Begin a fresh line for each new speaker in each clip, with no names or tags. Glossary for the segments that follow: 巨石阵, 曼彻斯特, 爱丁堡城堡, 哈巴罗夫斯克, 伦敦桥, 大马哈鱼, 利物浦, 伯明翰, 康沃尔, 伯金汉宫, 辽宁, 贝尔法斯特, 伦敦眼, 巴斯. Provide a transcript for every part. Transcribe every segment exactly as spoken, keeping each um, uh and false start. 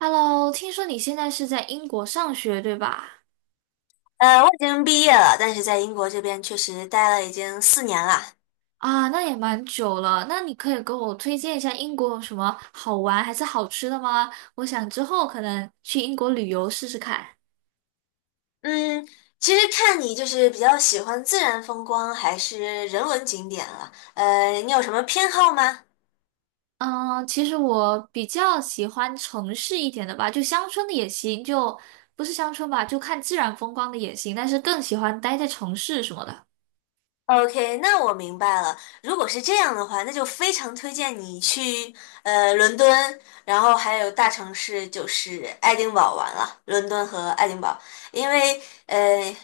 Hello，听说你现在是在英国上学，对吧？
呃，我已经毕业了，但是在英国这边确实待了已经四年了。
啊，那也蛮久了。那你可以给我推荐一下英国有什么好玩还是好吃的吗？我想之后可能去英国旅游试试看。
嗯，其实看你就是比较喜欢自然风光还是人文景点了。呃，你有什么偏好吗
嗯，其实我比较喜欢城市一点的吧，就乡村的也行，就不是乡村吧，就看自然风光的也行，但是更喜欢待在城市什么的。
？OK，那我明白了。如果是这样的话，那就非常推荐你去呃伦敦，然后还有大城市就是爱丁堡玩了，伦敦和爱丁堡，因为呃。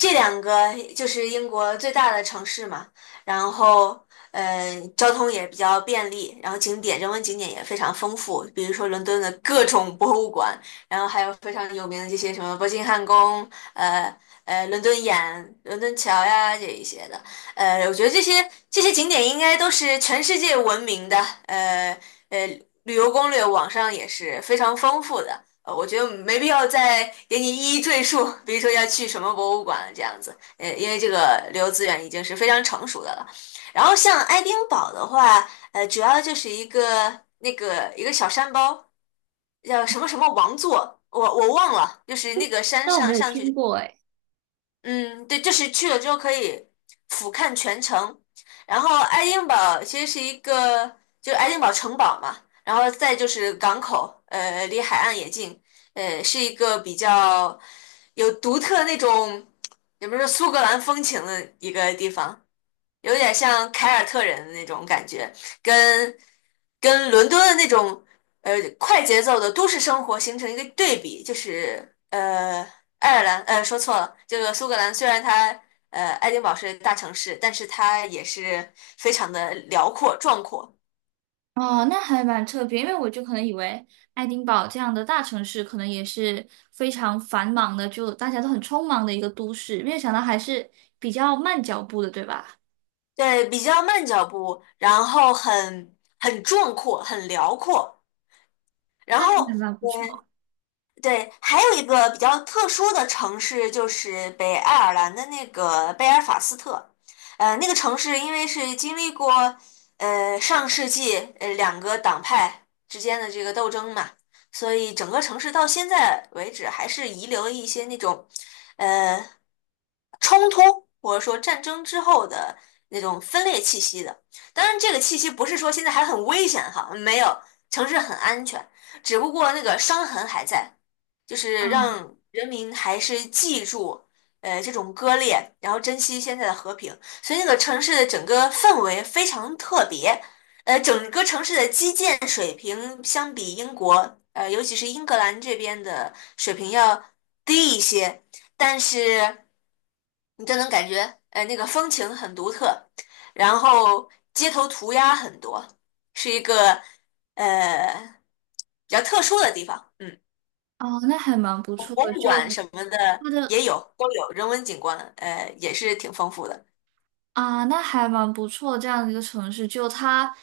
这两个就是英国最大的城市嘛，然后呃，交通也比较便利，然后景点人文景点也非常丰富，比如说伦敦的各种博物馆，然后还有非常有名的这些什么伯金汉宫，呃呃，伦敦眼、伦敦桥呀这一些的，呃，我觉得这些这些景点应该都是全世界闻名的，呃呃，旅游攻略网上也是非常丰富的。呃，我觉得没必要再给你一一赘述，比如说要去什么博物馆这样子，呃，因为这个旅游资源已经是非常成熟的了。然后像爱丁堡的话，呃，主要就是一个那个一个小山包，叫什么什么王座，我我忘了，就是那个山
那我没
上
有
上
听
去
过诶。
嗯，对，就是去了之后可以俯瞰全城。然后爱丁堡其实是一个，就是爱丁堡城堡嘛，然后再就是港口，呃，离海岸也近，呃，是一个比较有独特那种，也不是苏格兰风情的一个地方。有点像凯尔特人的那种感觉，跟跟伦敦的那种呃快节奏的都市生活形成一个对比，就是呃爱尔兰呃说错了，这个苏格兰虽然它呃爱丁堡是大城市，但是它也是非常的辽阔壮阔，
哦，那还蛮特别，因为我就可能以为爱丁堡这样的大城市可能也是非常繁忙的，就大家都很匆忙的一个都市，没有想到还是比较慢脚步的，对吧？
对，比较慢脚步，然后很很壮阔，很辽阔，然
那
后。
还蛮不错，
对，还有一个比较特殊的城市就是北爱尔兰的那个贝尔法斯特，呃，那个城市因为是经历过呃上世纪呃两个党派之间的这个斗争嘛，所以整个城市到现在为止还是遗留了一些那种呃冲突或者说战争之后的那种分裂气息的。当然，这个气息不是说现在还很危险哈，没有，城市很安全，只不过那个伤痕还在。就是
嗯。
让人民还是记住，呃，这种割裂，然后珍惜现在的和平。所以那个城市的整个氛围非常特别，呃，整个城市的基建水平相比英国，呃，尤其是英格兰这边的水平要低一些，但是你就能感觉，呃，那个风情很独特，然后街头涂鸦很多，是一个呃比较特殊的地方，嗯。
哦，那还蛮不
博
错的，
物
就
馆什么的
它的
也有，都有人文景观，呃，也是挺丰富的。
啊，那还蛮不错这样的一个城市，就它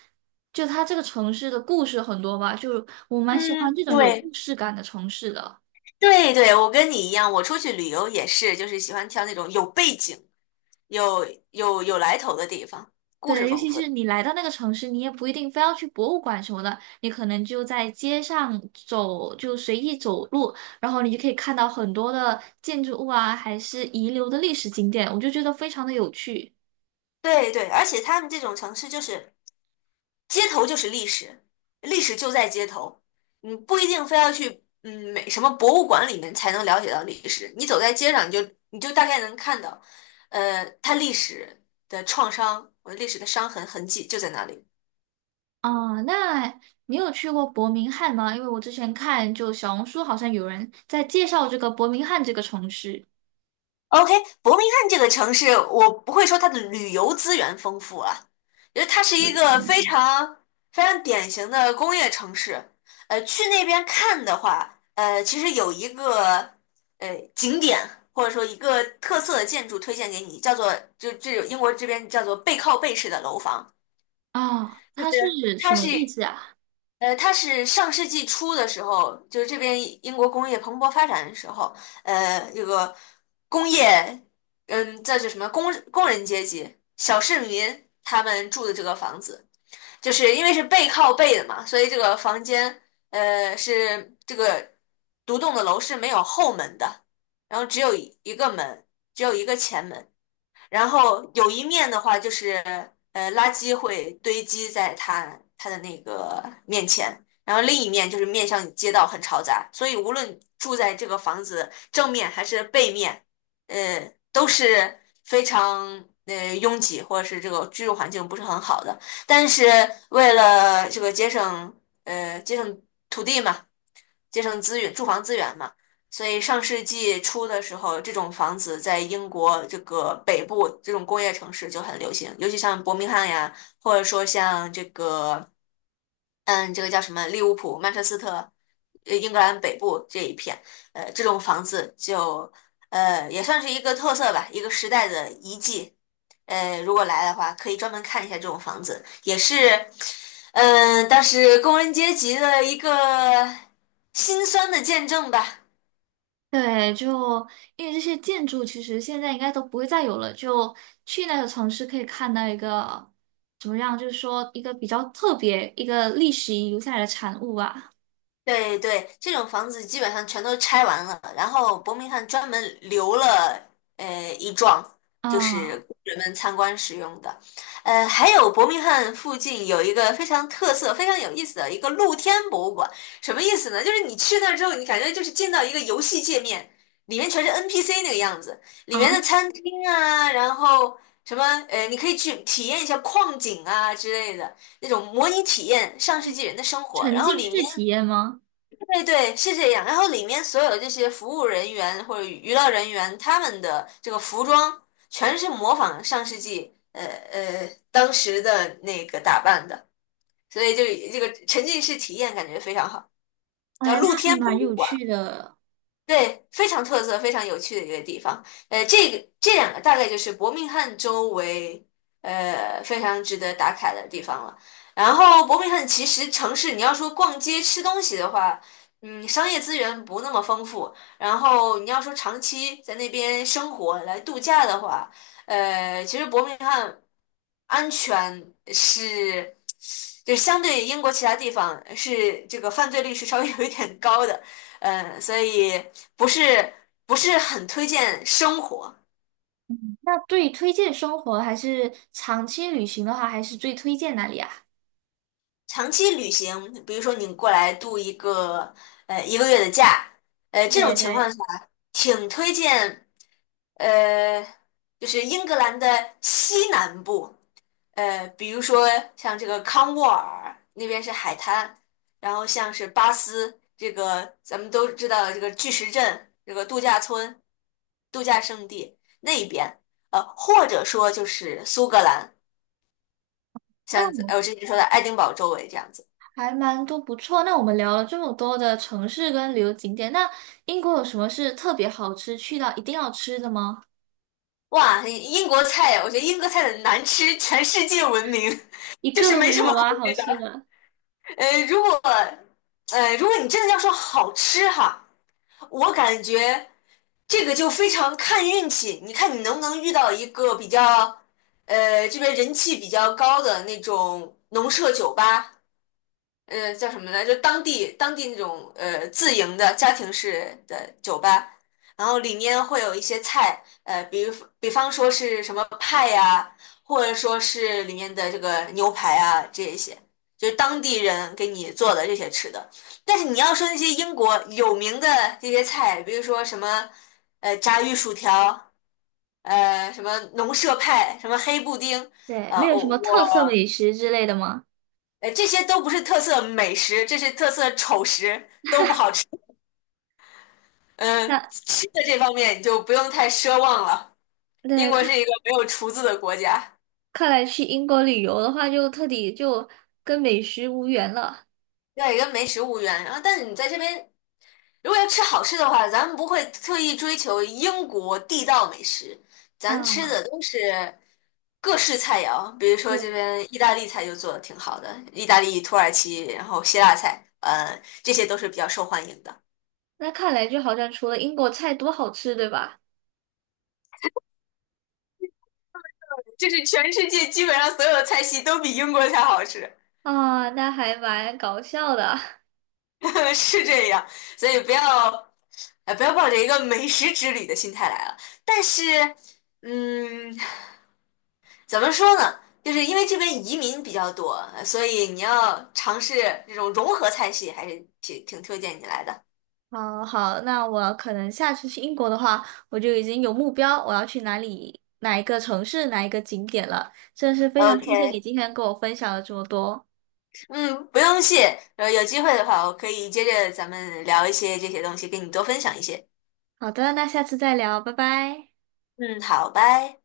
就它这个城市的故事很多吧，就我蛮喜欢
嗯，
这种有
对
故事感的城市的。
对对，我跟你一样，我出去旅游也是，就是喜欢挑那种有背景、有有有来头的地方，故事
对，尤
丰
其
富
是
的。
你来到那个城市，你也不一定非要去博物馆什么的，你可能就在街上走，就随意走路，然后你就可以看到很多的建筑物啊，还是遗留的历史景点，我就觉得非常的有趣。
对对，而且他们这种城市就是街头就是历史，历史就在街头，你不一定非要去嗯美什么博物馆里面才能了解到历史，你走在街上你就你就大概能看到，呃，它历史的创伤，呃历史的伤痕痕迹就在那里。
啊、那你有去过伯明翰吗？因为我之前看就小红书好像有人在介绍这个伯明翰这个城市。
OK，伯明翰这个城市，我不会说它的旅游资源丰富啊，因为它是一个非常非常典型的工业城市。呃，去那边看的话，呃，其实有一个呃景点或者说一个特色的建筑推荐给你，叫做就这英国这边叫做背靠背式的楼房，
啊，
就
它是
是
什
它
么
是。
意思啊？
呃，它是上世纪初的时候，就是这边英国工业蓬勃发展的时候，呃，这个工业，嗯，这是什么工工人阶级、小市民他们住的这个房子，就是因为是背靠背的嘛，所以这个房间，呃，是这个独栋的楼是没有后门的，然后只有一个门，只有一个前门，然后有一面的话就是，呃，垃圾会堆积在它它的那个面前，然后另一面就是面向街道很嘈杂，所以无论住在这个房子正面还是背面，呃，都是非常呃拥挤或者是这个居住环境不是很好的。但是为了这个节省呃节省土地嘛，节省资源、住房资源嘛。所以上世纪初的时候，这种房子在英国这个北部这种工业城市就很流行，尤其像伯明翰呀，或者说像这个嗯，这个叫什么？利物浦、曼彻斯特，呃，英格兰北部这一片，呃，这种房子就，呃，也算是一个特色吧，一个时代的遗迹。呃，如果来的话，可以专门看一下这种房子，也是，嗯、当时工人阶级的一个心酸的见证吧。
对，就因为这些建筑其实现在应该都不会再有了，就去那个城市可以看到一个怎么样，就是说一个比较特别、一个历史遗留下来的产物吧。
对对，这种房子基本上全都拆完了，然后伯明翰专门留了呃一幢，就是
啊，
工人们参观使用的。呃，还有伯明翰附近有一个非常特色、非常有意思的一个露天博物馆，什么意思呢？就是你去那儿之后，你感觉就是进到一个游戏界面，里面全是 N P C 那个样子，里
啊，
面的餐厅啊，然后什么呃，你可以去体验一下矿井啊之类的。那种模拟体验上世纪人的生活，
沉
然后
浸
里
式
面
体验吗？
对对，是这样。然后里面所有的这些服务人员或者娱乐人员，他们的这个服装全是模仿上世纪呃呃当时的那个打扮的，所以就这个沉浸式体验感觉非常好，叫
哎，
露
那
天
还
博
蛮
物
有
馆。
趣的。
对，非常特色、非常有趣的一个地方。呃，这个这两个大概就是伯明翰周围，呃，非常值得打卡的地方了。然后，伯明翰其实城市，你要说逛街吃东西的话，嗯，商业资源不那么丰富。然后，你要说长期在那边生活来度假的话，呃，其实伯明翰安全是，就相对英国其他地方是这个犯罪率是稍微有一点高的。嗯，所以不是不是很推荐生活。
嗯，那对于推荐生活还是长期旅行的话，还是最推荐哪里啊？
长期旅行，比如说你过来度一个呃一个月的假，呃这种
对
情况
对。
下，挺推荐呃就是英格兰的西南部，呃，比如说像这个康沃尔那边是海滩，然后像是巴斯这个咱们都知道的这个巨石阵，这个度假村、度假胜地那一边，呃，或者说就是苏格兰，
那
像
我
呃我之前说的爱丁堡周围这样子。
还蛮多不错。那我们聊了这么多的城市跟旅游景点，那英国有什么是特别好吃，去到一定要吃的吗？
哇，英国菜，我觉得英国菜的难吃全世界闻名，
一
就
个
是
都
没
没
什
有
么好
吗？好
吃
吃
的。
的。
呃，如果呃，如果你真的要说好吃哈，我感觉。这个就非常看运气，你看你能不能遇到一个比较，呃，这边人气比较高的那种农舍酒吧。呃叫什么来着？当地当地那种呃自营的家庭式的酒吧，然后里面会有一些菜，呃，比如比方说是什么派呀、或者说是里面的这个牛排啊这一些，就是当地人给你做的这些吃的。但是你要说那些英国有名的这些菜，比如说什么呃炸鱼薯条，呃什么农舍派，什么黑布丁。
对，
呃，
没有什
我
么特色
我
美食之类的吗？
哎，这些都不是特色美食，这是特色丑食，都不好吃。嗯，
那
吃的这方面你就不用太奢望了。英
那
国是
看
一个没有厨子的国家，
看来去英国旅游的话，就彻底就跟美食无缘了
对，跟个没食物园。然后，但是你在这边，如果要吃好吃的话，咱们不会特意追求英国地道美食，咱吃
啊
的都是各式菜肴。比如 说这
就
边意大利菜就做的挺好的，意大利、土耳其，然后希腊菜，呃，这些都是比较受欢迎的。
那看来就好像除了英国菜多好吃，对吧？
就是全世界基本上所有的菜系都比英国菜好吃，
啊，那还蛮搞笑的。
是这样，所以不要，呃，不要抱着一个美食之旅的心态来了。但是，嗯，怎么说呢？就是因为这边移民比较多，呃所以你要尝试这种融合菜系，还是挺挺推荐你来的。
好好，那我可能下次去英国的话，我就已经有目标，我要去哪里、哪一个城市、哪一个景点了。真的是非常谢谢你
OK，
今天跟我分享了这么多。
嗯，不用谢。呃，有机会的话，我可以接着咱们聊一些这些东西，跟你多分享一些。
好的，那下次再聊，拜拜。
嗯，好，拜。